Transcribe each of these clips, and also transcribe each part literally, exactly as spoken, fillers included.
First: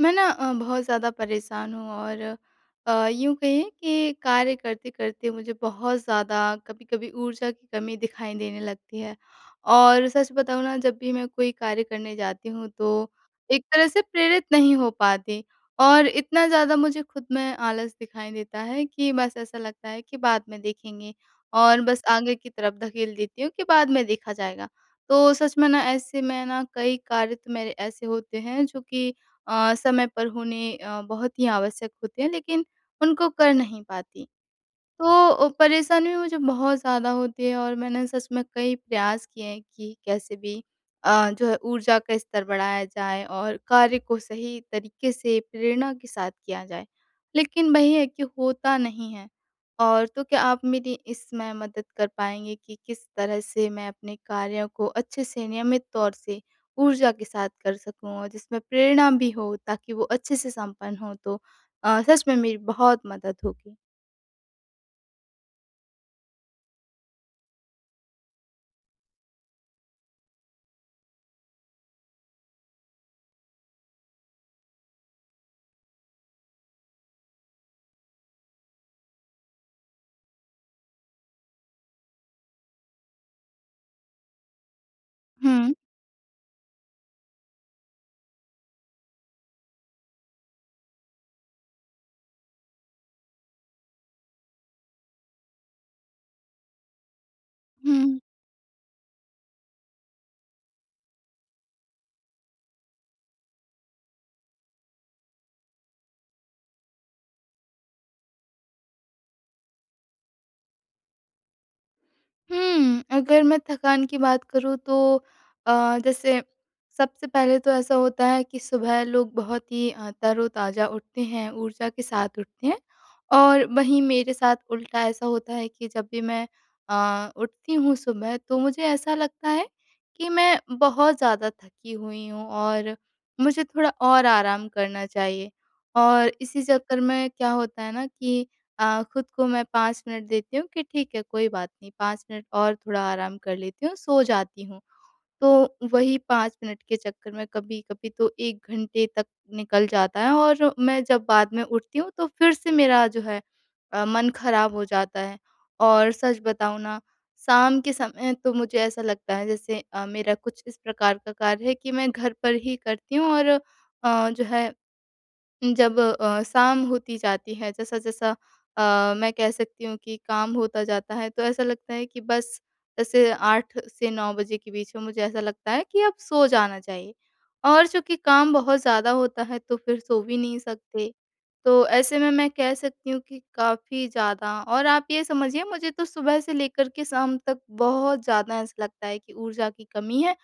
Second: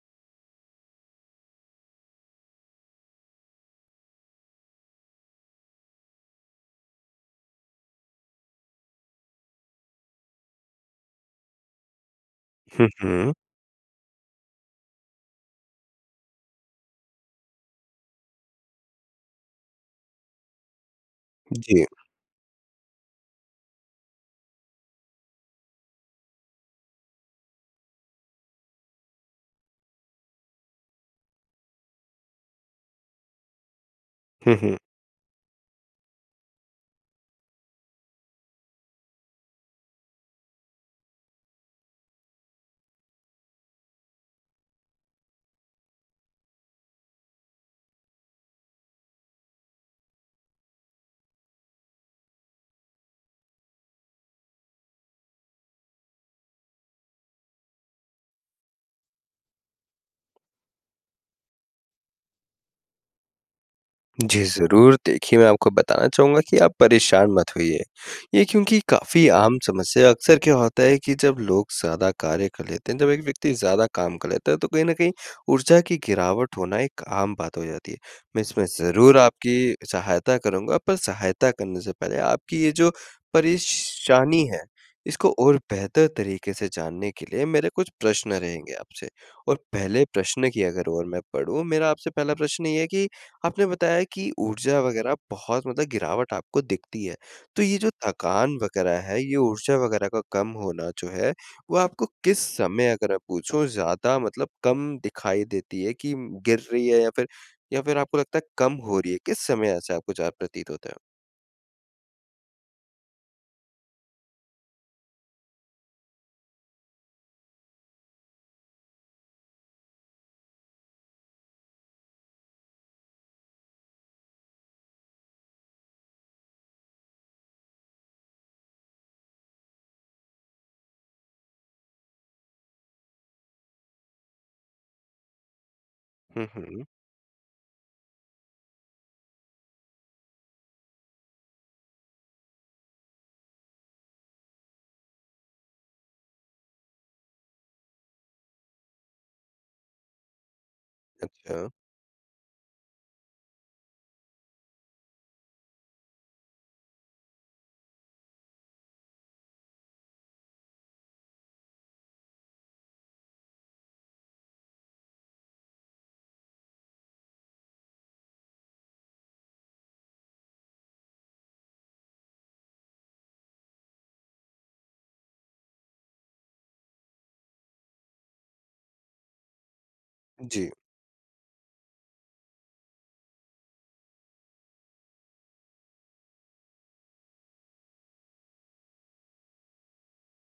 मैं ना अ, बहुत ज़्यादा परेशान हूँ और अ, यूँ कहिए कि कार्य करते-करते मुझे बहुत ज़्यादा कभी-कभी ऊर्जा की कमी दिखाई देने लगती है। और सच बताऊँ ना, जब भी मैं कोई कार्य करने जाती हूँ हुँ, तो हुँ। एक तरह से प्रेरित नहीं हो पाती और इतना ज़्यादा मुझे खुद में आलस दिखाई देता है कि बस ऐसा लगता है कि बाद में देखेंगे, और जी। बस आगे की तरफ धकेल देती हूँ कि बाद में देखा जाएगा। तो सच में ना, ऐसे में ना कई कार्य तो मेरे ऐसे होते हैं जो कि अ, समय पर होने अ, बहुत ही आवश्यक होते हैं, लेकिन उनको कर नहीं पाती। हुँ, हुँ। तो अ, परेशानी मुझे बहुत ज़्यादा होती है और मैंने सच में कई प्रयास किए हैं कि कैसे भी अ, जो है ऊर्जा का स्तर बढ़ाया जाए और कार्य को सही तरीके से प्रेरणा के साथ किया जाए। लेकिन वही है कि होता नहीं है। और तो क्या आप मेरी इसमें मदद कर पाएँगे कि किस तरह से मैं अपने कार्यों को अच्छे से नियमित तौर से ऊर्जा के साथ कर सकूँ और जिसमें प्रेरणा भी हो, ताकि वो अच्छे से संपन्न हो? तो अ, सच में मेरी बहुत मदद होगी। जी, ज़रूर। देखिए, मैं आपको बताना चाहूँगा कि आप परेशान मत होइए। ये क्योंकि काफ़ी आम समस्या, अक्सर क्या होता है कि जब लोग ज़्यादा कार्य कर लेते हैं, जब एक व्यक्ति ज़्यादा काम कर लेता है, तो कहीं न कहीं ऊर्जा की गिरावट होना एक आम बात हो जाती है। मैं इसमें ज़रूर आपकी सहायता करूँगा, पर सहायता करने से पहले आपकी ये जो परेशानी है, इसको और हुँ। बेहतर तरीके से जानने के लिए मेरे कुछ प्रश्न रहेंगे आपसे। और पहले प्रश्न की अगर ओर मैं पढ़ूँ, मेरा आपसे पहला प्रश्न ये है कि आपने बताया कि ऊर्जा वगैरह बहुत मतलब गिरावट आपको दिखती है। तो ये जो हुँ। थकान वगैरह है, ये ऊर्जा वगैरह का कम होना जो है, वो आपको किस समय, अगर मैं पूछूँ, ज़्यादा मतलब कम दिखाई देती है कि गिर रही है या फिर या फिर आपको लगता है कम हो रही है? किस समय ऐसा आपको ज़्यादा प्रतीत होता है? हुँ, अगर मैं थकान की बात करूँ तो अ, जैसे, सबसे पहले तो ऐसा होता है कि सुबह लोग बहुत ही अ, तरोताज़ा उठते हैं, ऊर्जा के साथ उठते हैं। और वहीं मेरे साथ उल्टा ऐसा होता है कि जब भी मैं अ, उठती हूँ सुबह, तो मुझे ऐसा लगता है कि मैं बहुत ज़्यादा थकी हुई हूँ और मुझे थोड़ा और आराम करना चाहिए। और हुँ, इसी हुँ। चक्कर में क्या होता है ना कि अ, खुद को मैं पाँच मिनट देती हूँ कि ठीक है, कोई बात नहीं, पाँच मिनट और थोड़ा आराम कर लेती हूँ, सो जाती हूँ। तो वही पाँच मिनट के चक्कर में कभी-कभी तो एक घंटे तक निकल जाता है, और मैं जब बाद अच्छा। में उठती हूँ तो फिर से मेरा जो है अ, मन खराब हो जाता है। और सच बताऊँ ना, शाम के समय तो मुझे ऐसा लगता है जैसे अ, मेरा कुछ इस प्रकार का कार्य है कि मैं घर पर ही करती हूँ, और अ, जो है, जब अ, शाम होती जाती है, जैसा-जैसा अ, मैं कह सकती हूँ कि काम होता जाता है, तो ऐसा लगता है कि बस जैसे आठ से नौ बजे के बीच में मुझे ऐसा लगता है कि अब सो जाना चाहिए। और चूँकि काम बहुत ज़्यादा होता है तो फिर सो भी नहीं जी। सकते। तो ऐसे में मैं कह सकती हूँ कि काफ़ी ज़्यादा, और आप ये समझिए, मुझे तो सुबह से लेकर के शाम तक बहुत ज़्यादा ऐसा लगता है कि ऊर्जा की कमी है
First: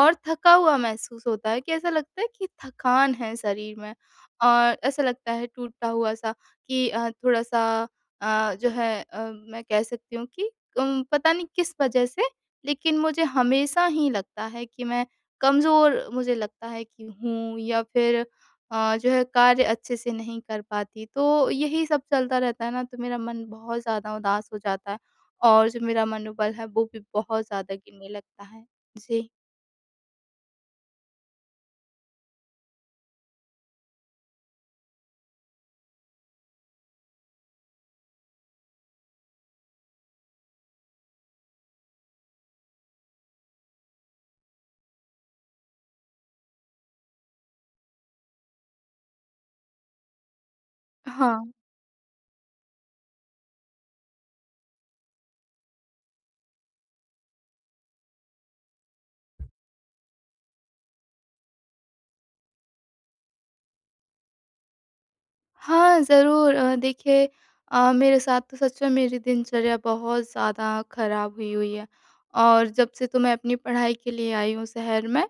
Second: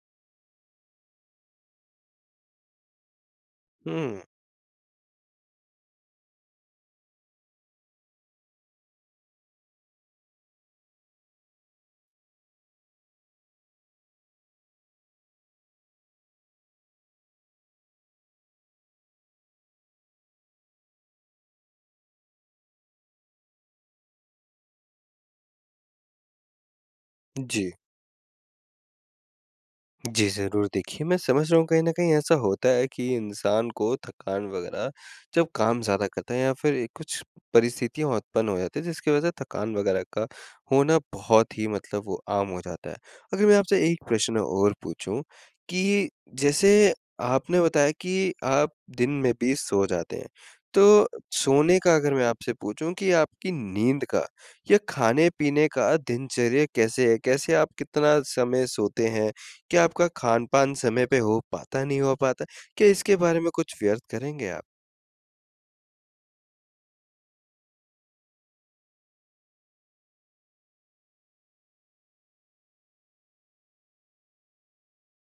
और थका हुआ महसूस होता है, कि ऐसा लगता है कि थकान है शरीर में। हुँ। और ऐसा लगता है टूटा हुआ-सा, कि अ, थोड़ा-सा अ, जो है, अ, मैं कह सकती हूँ कि उम, पता नहीं किस वजह से, लेकिन मुझे हमेशा ही लगता है कि मैं कमज़ोर, मुझे लगता है कि हूँ, या फिर अ, जो है कार्य अच्छे से नहीं कर पाती। तो यही सब चलता रहता है ना, तो मेरा मन बहुत ज़्यादा उदास हो जाता है, और जो मेरा मनोबल है, वो भी बहुत जी। ज़्यादा गिरने लगता है। जी। जी, ज़रूर। देखिए, मैं समझ रहा हूँ कहीं न कहीं ऐसा होता है कि इंसान को थकान वग़ैरह, जब काम ज़्यादा करता है या फिर एक कुछ परिस्थितियाँ उत्पन्न हो जाती है, जिसकी वज़ह से थकान वग़ैरह का होना बहुत ही मतलब वो आम हो जाता है। अगर मैं आपसे एक प्रश्न और पूछूँ कि जैसे आपने बताया कि आप दिन में भी सो जाते हैं, तो हाँ। सोने का, अगर मैं आपसे पूछूँ कि आपकी नींद का या खाने-पीने का दिनचर्या कैसे है? कैसे आप कितना समय सोते हैं? क्या आपका खान-पान समय पे हो पाता, नहीं हो पाता? क्या इसके बारे में कुछ व्यर्थ करेंगे आप? हाँ, ज़रूर। अ, देखिए, अ, मेरे साथ तो सच में मेरी दिनचर्या बहुत ज़्यादा खराब हुई हुई है। और जब से तो मैं अपनी पढ़ाई के लिए आई हूँ शहर में,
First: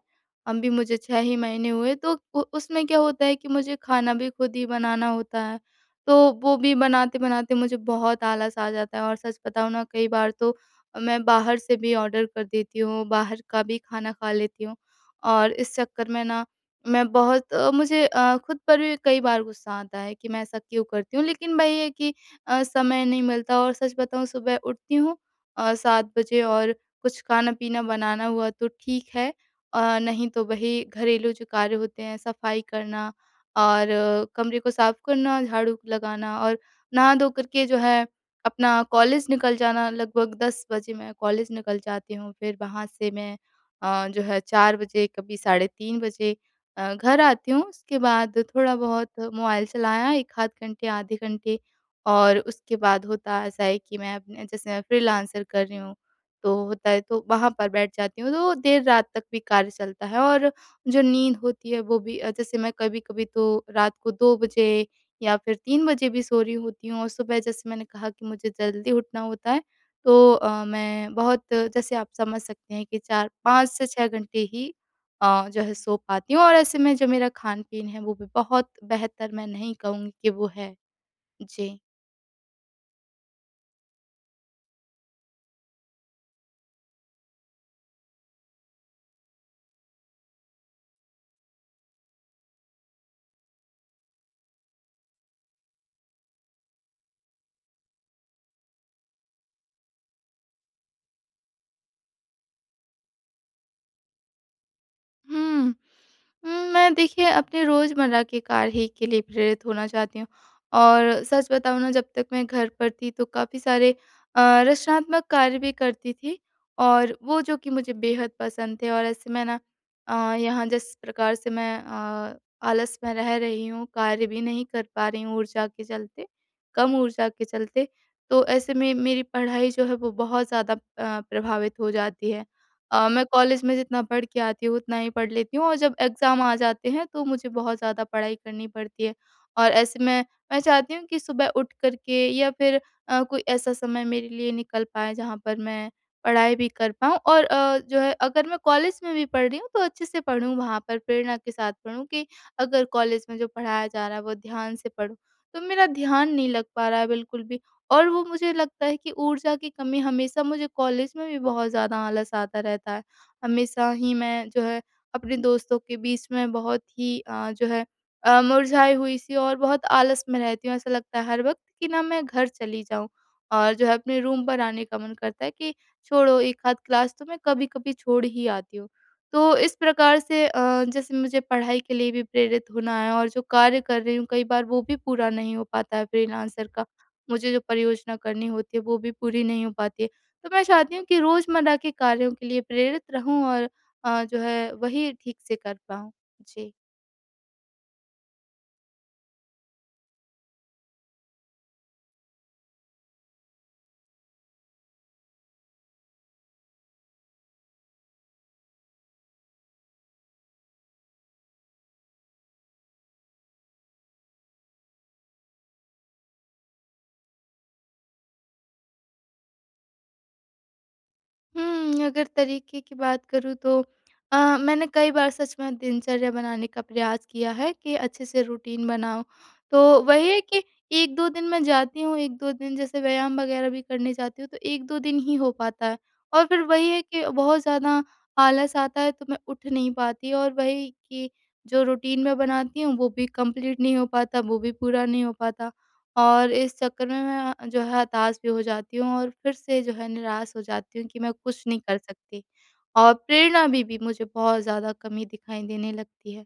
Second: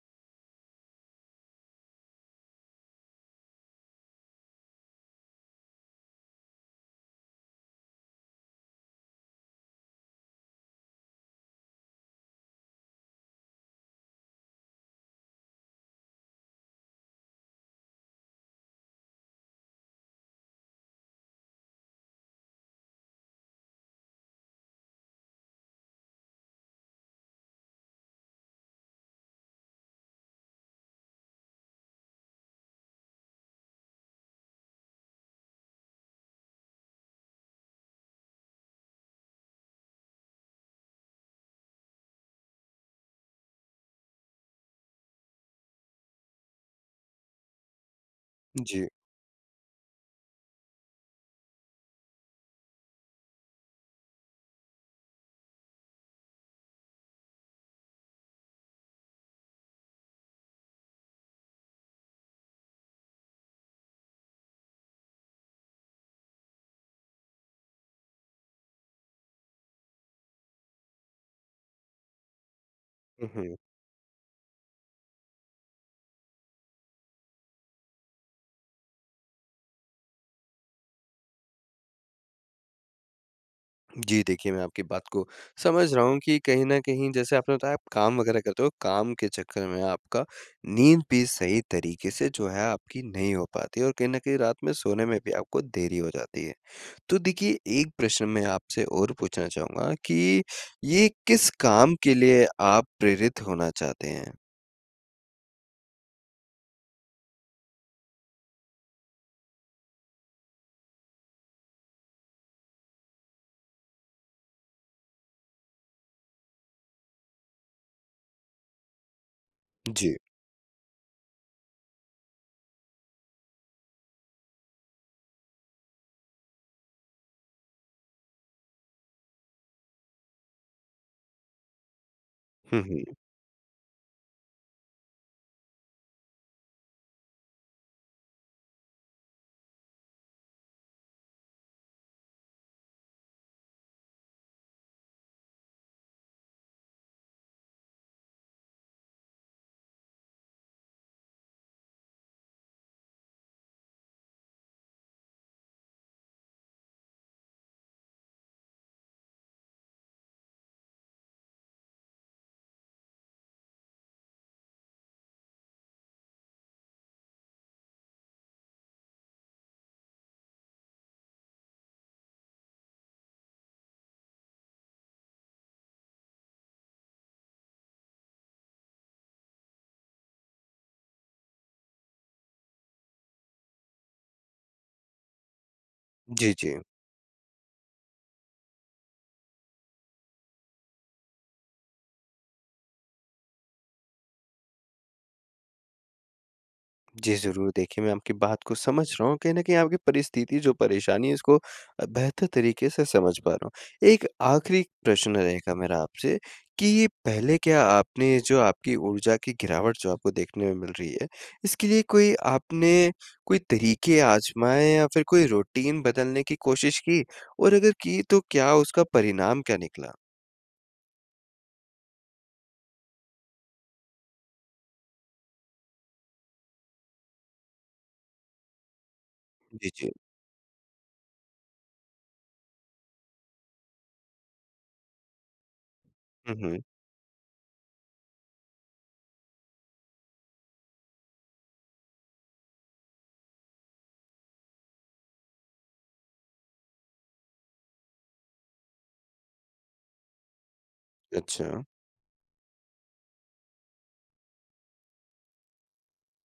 अभी मुझे छह ही महीने हुए, तो उ उसमें क्या होता है कि मुझे खाना भी खुद ही बनाना होता है। तो वो भी बनाते-बनाते मुझे बहुत आलस आ जाता है, और सच बताऊँ ना, कई बार तो मैं बाहर से भी ऑर्डर कर देती हूँ, बाहर का भी खाना खा लेती हूँ। और इस चक्कर में ना, मैं बहुत अ, मुझे अ, खुद पर भी कई बार गुस्सा आता है कि मैं ऐसा क्यों करती हूँ। लेकिन वही है कि अ, समय नहीं मिलता। और सच बताऊँ, सुबह उठती हूँ अ, सात बजे, और कुछ खाना-पीना बनाना हुआ तो ठीक है। अ, नहीं तो वही घरेलू जो कार्य होते हैं, सफाई करना और अ, कमरे को साफ करना, झाड़ू लगाना, और नहा धो कर के जो है अपना कॉलेज निकल जाना। लगभग दस बजे मैं कॉलेज निकल जाती हूँ। फिर वहाँ से मैं अ, जो है चार बजे, कभी साढ़े तीन बजे अ, घर आती हूँ। उसके बाद थोड़ा जी। बहुत मोबाइल चलाया, एक आध घंटे, आधे घंटे। और उसके बाद होता ऐसा है कि मैं अपने, जैसे मैं फ्रीलांसर कर रही हूँ, तो होता है, तो वहाँ पर बैठ जाती हूँ, तो देर रात तक भी कार्य चलता है। और जो नींद होती है वो भी अ, जैसे, मैं कभी-कभी तो रात को दो बजे या फिर तीन बजे भी सो रही होती हूँ, और सुबह जैसे मैंने कहा कि मुझे जल्दी उठना होता है, तो अ, मैं बहुत, जैसे आप समझ सकते हैं कि हुँ, चार हुँ। पाँच से छह घंटे ही अ, जो है सो पाती हूँ। और ऐसे में जो मेरा खान-पीन है, वो भी बहुत बेहतर मैं नहीं कहूँगी कि वो है। जी। जी, देखिए, मैं आपकी बात को समझ रहा हूँ कि कहीं न कहीं जैसे आपने बताया आप काम वगैरह करते हो, काम के चक्कर में आपका नींद भी सही तरीके से जो है आपकी नहीं हो पाती और कहीं न कहीं रात में सोने में भी आपको देरी हो जाती है। तो देखिए, एक प्रश्न मैं आपसे और पूछना चाहूँगा कि ये किस काम के लिए आप प्रेरित होना चाहते हैं? हुँ। उम, मैं, देखिए, अपने रोज़मर्रा के कार्य ही के लिए प्रेरित होना चाहती हूँ। और सच बताऊँ ना, जब तक मैं घर पर थी तो काफ़ी सारे अ, रचनात्मक कार्य भी करती थी, और वो जो कि मुझे बेहद पसंद थे। और ऐसे मैं ना, जी। अ, यहाँ जिस प्रकार से मैं अ, आलस में रह रही हूँ, कार्य भी नहीं कर पा रही हूँ ऊर्जा के चलते, कम ऊर्जा के चलते, तो ऐसे में मेरी पढ़ाई जो है वो बहुत ज़्यादा अ, प्रभावित हो जाती है। हुँ, हुँ। अ, मैं कॉलेज में जितना पढ़ के आती हूँ उतना ही पढ़ लेती हूँ, और जब एग्ज़ाम आ जाते हैं तो मुझे बहुत ज़्यादा पढ़ाई करनी पड़ती है। और ऐसे में मैं चाहती हूँ कि सुबह उठ कर के, या फिर अ, कोई ऐसा समय मेरे लिए निकल पाए जहाँ पर मैं पढ़ाई भी कर पाऊँ, और अ, जो है, अगर मैं कॉलेज में भी पढ़ रही हूँ तो अच्छे से पढ़ूँ, वहाँ पर प्रेरणा के साथ पढ़ूँ, कि अगर कॉलेज में जो पढ़ाया जा रहा है वो ध्यान से पढूँ। तो मेरा ध्यान नहीं लग पा रहा है बिल्कुल भी। और वो मुझे लगता है कि ऊर्जा की कमी, हमेशा मुझे कॉलेज में भी बहुत ज़्यादा आलस आता रहता है। हमेशा ही मैं जो है अपने दोस्तों के बीच में बहुत ही अ, जो है अ, मुरझाई हुई-सी और बहुत आलस में रहती हूँ। ऐसा लगता है हर वक़्त कि ना, मैं घर चली जाऊँ, और जो है, अपने रूम पर आने का मन करता है, कि छोड़ो, एक आध क्लास तो मैं कभी-कभी छोड़ ही आती हूँ। तो इस प्रकार से अ, जैसे, मुझे पढ़ाई के लिए भी प्रेरित होना है, और जो कार्य कर रही हूँ कई बार वो भी पूरा नहीं हो पाता है जी, फ्रीलांसर जी। का। मुझे जो परियोजना करनी होती है, वो भी पूरी नहीं हो पाती है। तो मैं चाहती हूँ कि रोज़मर्रा के कार्यों के लिए प्रेरित रहूँ, और अ, जो है वही ठीक से कर पाऊँ। जी। जी, ज़रूर। देखिए, मैं आपकी बात को समझ रहा हूँ। कहीं न कहीं आपकी परिस्थिति, जो परेशानी है, इसको अ, बेहतर तरीके से समझ पा रहा हूँ। एक आखिरी प्रश्न रहेगा मेरा आपसे कि पहले क्या आपने, जो आपकी ऊर्जा की गिरावट जो आपको देखने में मिल रही है, इसके लिए कोई आपने कोई तरीके आज़माए या फिर कोई रूटीन बदलने की कोशिश की? और अगर की, तो क्या उसका परिणाम क्या निकला? हुँ, अगर तरीके की बात करूँ तो अ, मैंने कई बार सच में दिनचर्या बनाने का प्रयास किया है, कि अच्छे से रूटीन बनाऊँ। जी, तो जी। वही है कि एक दो दिन मैं जाती हूँ, एक दो दिन जैसे व्यायाम वगैरह भी करने जाती हूँ, तो एक दो दिन ही हो पाता है। और हुँ, फिर हुँ। वही है कि बहुत ज़्यादा आलस आता है तो मैं उठ नहीं पाती, और वही कि जो रूटीन मैं बनाती हूँ, वो भी कंप्लीट नहीं हो पाता, वो भी पूरा नहीं हो पाता। और इस चक्कर में मैं जो है हताश भी हो जाती हूँ, और फिर से जो है निराश हो जाती हूँ कि मैं कुछ अच्छा। नहीं कर सकती, और प्रेरणा भी भी मुझे बहुत ज़्यादा कमी दिखाई देने लगती है।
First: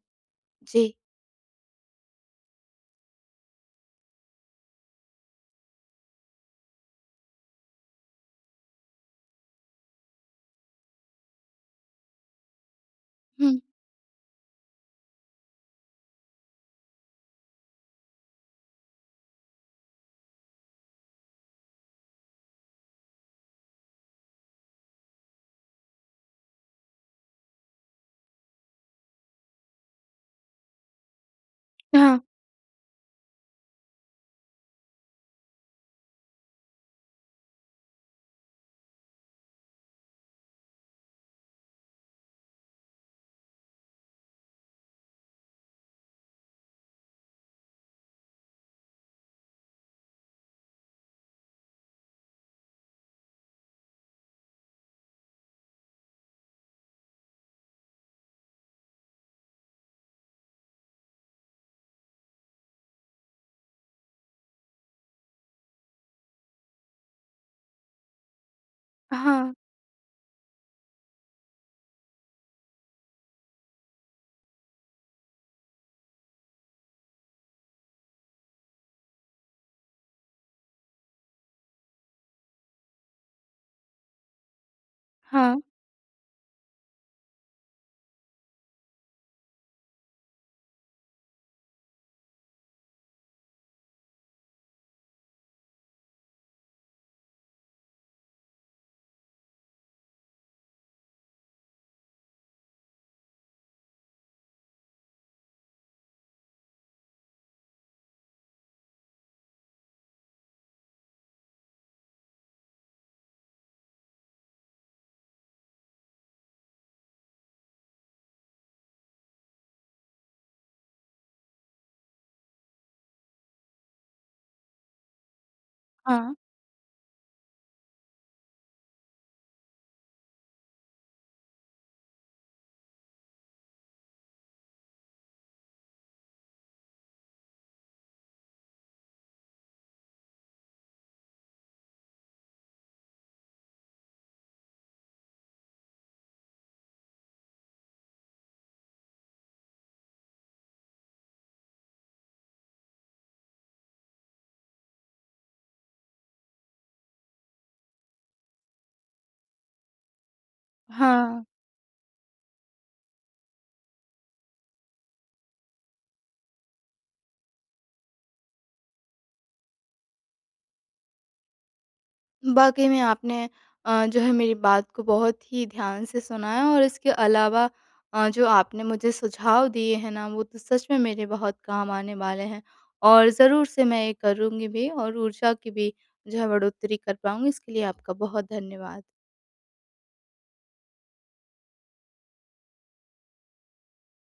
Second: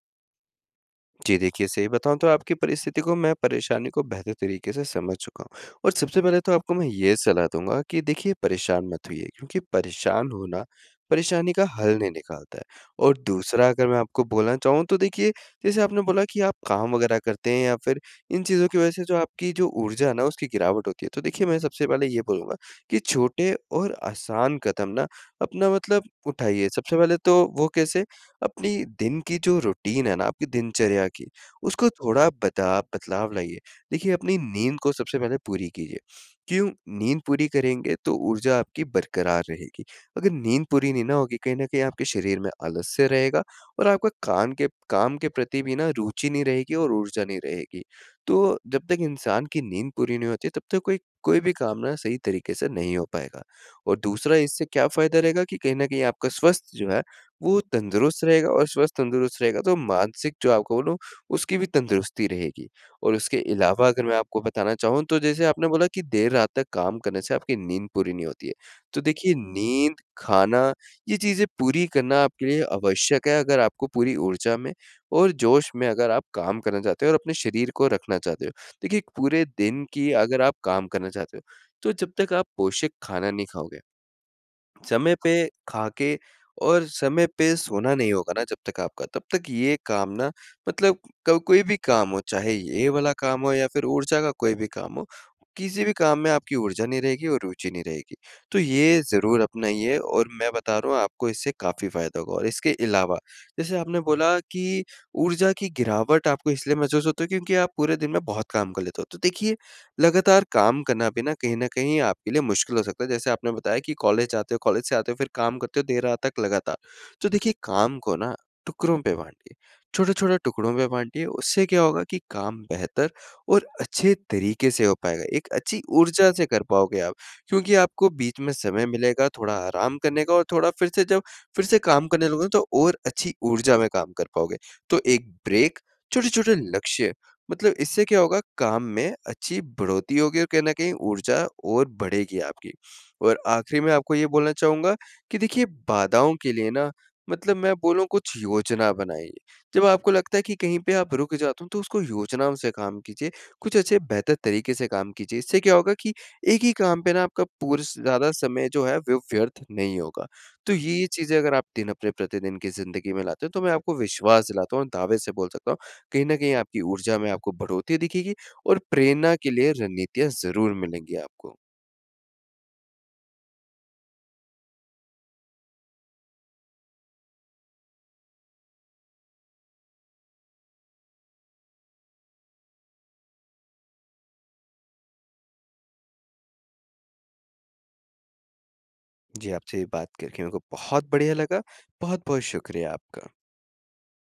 जी। जी, देखिए, सही बताऊँ तो आपकी परिस्थिति को, मैं परेशानी को बेहतर तरीके से समझ चुका हूँ, और सबसे पहले तो आपको मैं ये सलाह दूँगा कि देखिए, परेशान मत होइए, क्योंकि परेशान होना परेशानी का हल नहीं निकालता है। और हुँ। दूसरा, अगर मैं आपको बोलना चाहूँ, तो देखिए, जैसे आपने बोला कि आप काम वग़ैरह करते हैं या फिर इन चीज़ों की वज़ह से जो आपकी जो ऊर्जा है ना, उसकी गिरावट होती है। तो देखिए, मैं सबसे पहले ये बोलूँगा कि छोटे और आसान कदम ना अपना मतलब उठाइए। सबसे पहले तो वो कैसे अपनी दिन की जो रूटीन है ना, आपकी दिनचर्या की, उसको हाँ। थोड़ा बदा बदलाव लाइए। देखिए, अपनी नींद को सबसे पहले पूरी कीजिए। क्यों? नींद पूरी करेंगे तो ऊर्जा आपकी बरकरार रहेगी। अगर नींद पूरी नहीं ना होगी, कहीं न कहीं आपके शरीर में आलस्य रहेगा और आपका कान के काम के प्रति भी ना रुचि नहीं रहेगी और ऊर्जा नहीं रहेगी। तो जब तक इंसान की नींद पूरी नहीं होती, तब तक कोई कोई भी काम ना सही तरीके से नहीं हो पाएगा। और दूसरा, इससे क्या फ़ायदा रहेगा कि कहीं न कहीं आपका स्वास्थ्य जो है, वो तंदुरुस्त रहेगा और स्वस्थ तंदुरुस्त रहेगा तो मानसिक, जो आपको बोलूँ, उसकी भी तंदुरुस्ती रहेगी। और उसके अलावा, अगर मैं आपको बताना चाहूँ, तो जैसे आपने बोला कि देर रात तक काम करने से आपकी नींद पूरी नहीं होती है। तो देखिए, हाँ। नींद, खाना, ये चीज़ें पूरी करना आपके लिए आवश्यक है, अगर आपको पूरी ऊर्जा में और जोश में अगर आप काम करना चाहते हो और अपने शरीर को रखना चाहते हो। देखिए, पूरे दिन की अगर आप काम करना चाहते हो, तो जब तक आप पोषक खाना नहीं खाओगे समय पे, हाँ। खा के, और समय पे सोना नहीं होगा ना जब तक आपका, तब तक ये काम ना, मतलब क कोई भी काम हो, चाहे ये वाला काम हो या फिर ऊर्जा का कोई भी काम हो, किसी भी काम में आपकी ऊर्जा नहीं रहेगी और रुचि नहीं रहेगी। तो ये ज़रूर अपनाइए, और मैं बता रहा हूँ आपको, इससे काफ़ी फ़ायदा होगा। और इसके अलावा, जैसे आपने बोला कि ऊर्जा की गिरावट आपको इसलिए महसूस होती है क्योंकि आप पूरे दिन में बहुत काम कर लेते हो। तो देखिए, लगातार काम करना भी ना कहीं न कहीं आपके लिए मुश्किल हो सकता है। जैसे आपने बताया कि कॉलेज जाते हो, कॉलेज से आते हो, फिर काम करते हो देर रात तक लगातार। तो देखिए, काम को ना टुकड़ों पे बाँटिए, छोटे-छोटे टुकड़ों में बाँटिए। उससे क्या होगा कि काम बेहतर और अच्छे तरीके से हो पाएगा। एक अच्छी ऊर्जा हाँ। से कर पाओगे आप, क्योंकि आपको बीच में समय मिलेगा थोड़ा आराम करने का, और थोड़ा फिर से जब फिर से काम करने लगोगे, तो और अच्छी ऊर्जा में काम कर पाओगे। तो एक ब्रेक, छोटे-छोटे लक्ष्य, मतलब इससे क्या होगा, काम में अच्छी बढ़ोतरी होगी और कहीं न कहीं ऊर्जा और बढ़ेगी आपकी। और आखिरी में आपको ये बोलना चाहूँगा कि देखिए, बाधाओं के लिए ना, मतलब मैं बोलूँ, कुछ योजना बनाइए। जब आपको लगता है कि कहीं पे आप रुक जाते हो, तो उसको योजनाओं से काम कीजिए, कुछ अच्छे बेहतर तरीके से काम कीजिए। इससे क्या होगा कि एक ही काम पे ना आपका पूर ज़्यादा समय जो है वो व्यर्थ नहीं होगा। तो ये चीज़ें हाँ। अगर आप दिन अपने प्रतिदिन की ज़िंदगी में लाते हो, तो मैं आपको विश्वास दिलाता हूँ और दावे से बोल सकता हूँ, कहीं न कहीं आपकी ऊर्जा में आपको बढ़ोतरी दिखेगी और प्रेरणा के लिए रणनीतियाँ ज़रूर मिलेंगी आपको। वाक़ई में आपने अ, जो है मेरी बात को बहुत ही ध्यान से सुना है, और इसके अलावा अ, जो आपने मुझे सुझाव दिए हैं ना, वो तो सच में मेरे बहुत काम आने वाले हैं। और ज़रूर से मैं ये करूँगी भी, और ऊर्जा की भी जो है बढ़ोतरी कर पाऊँगी। इसके लिए आपका बहुत धन्यवाद। जी, आपसे बात करके मेरे को बहुत बढ़िया लगा। बहुत-बहुत शुक्रिया आपका।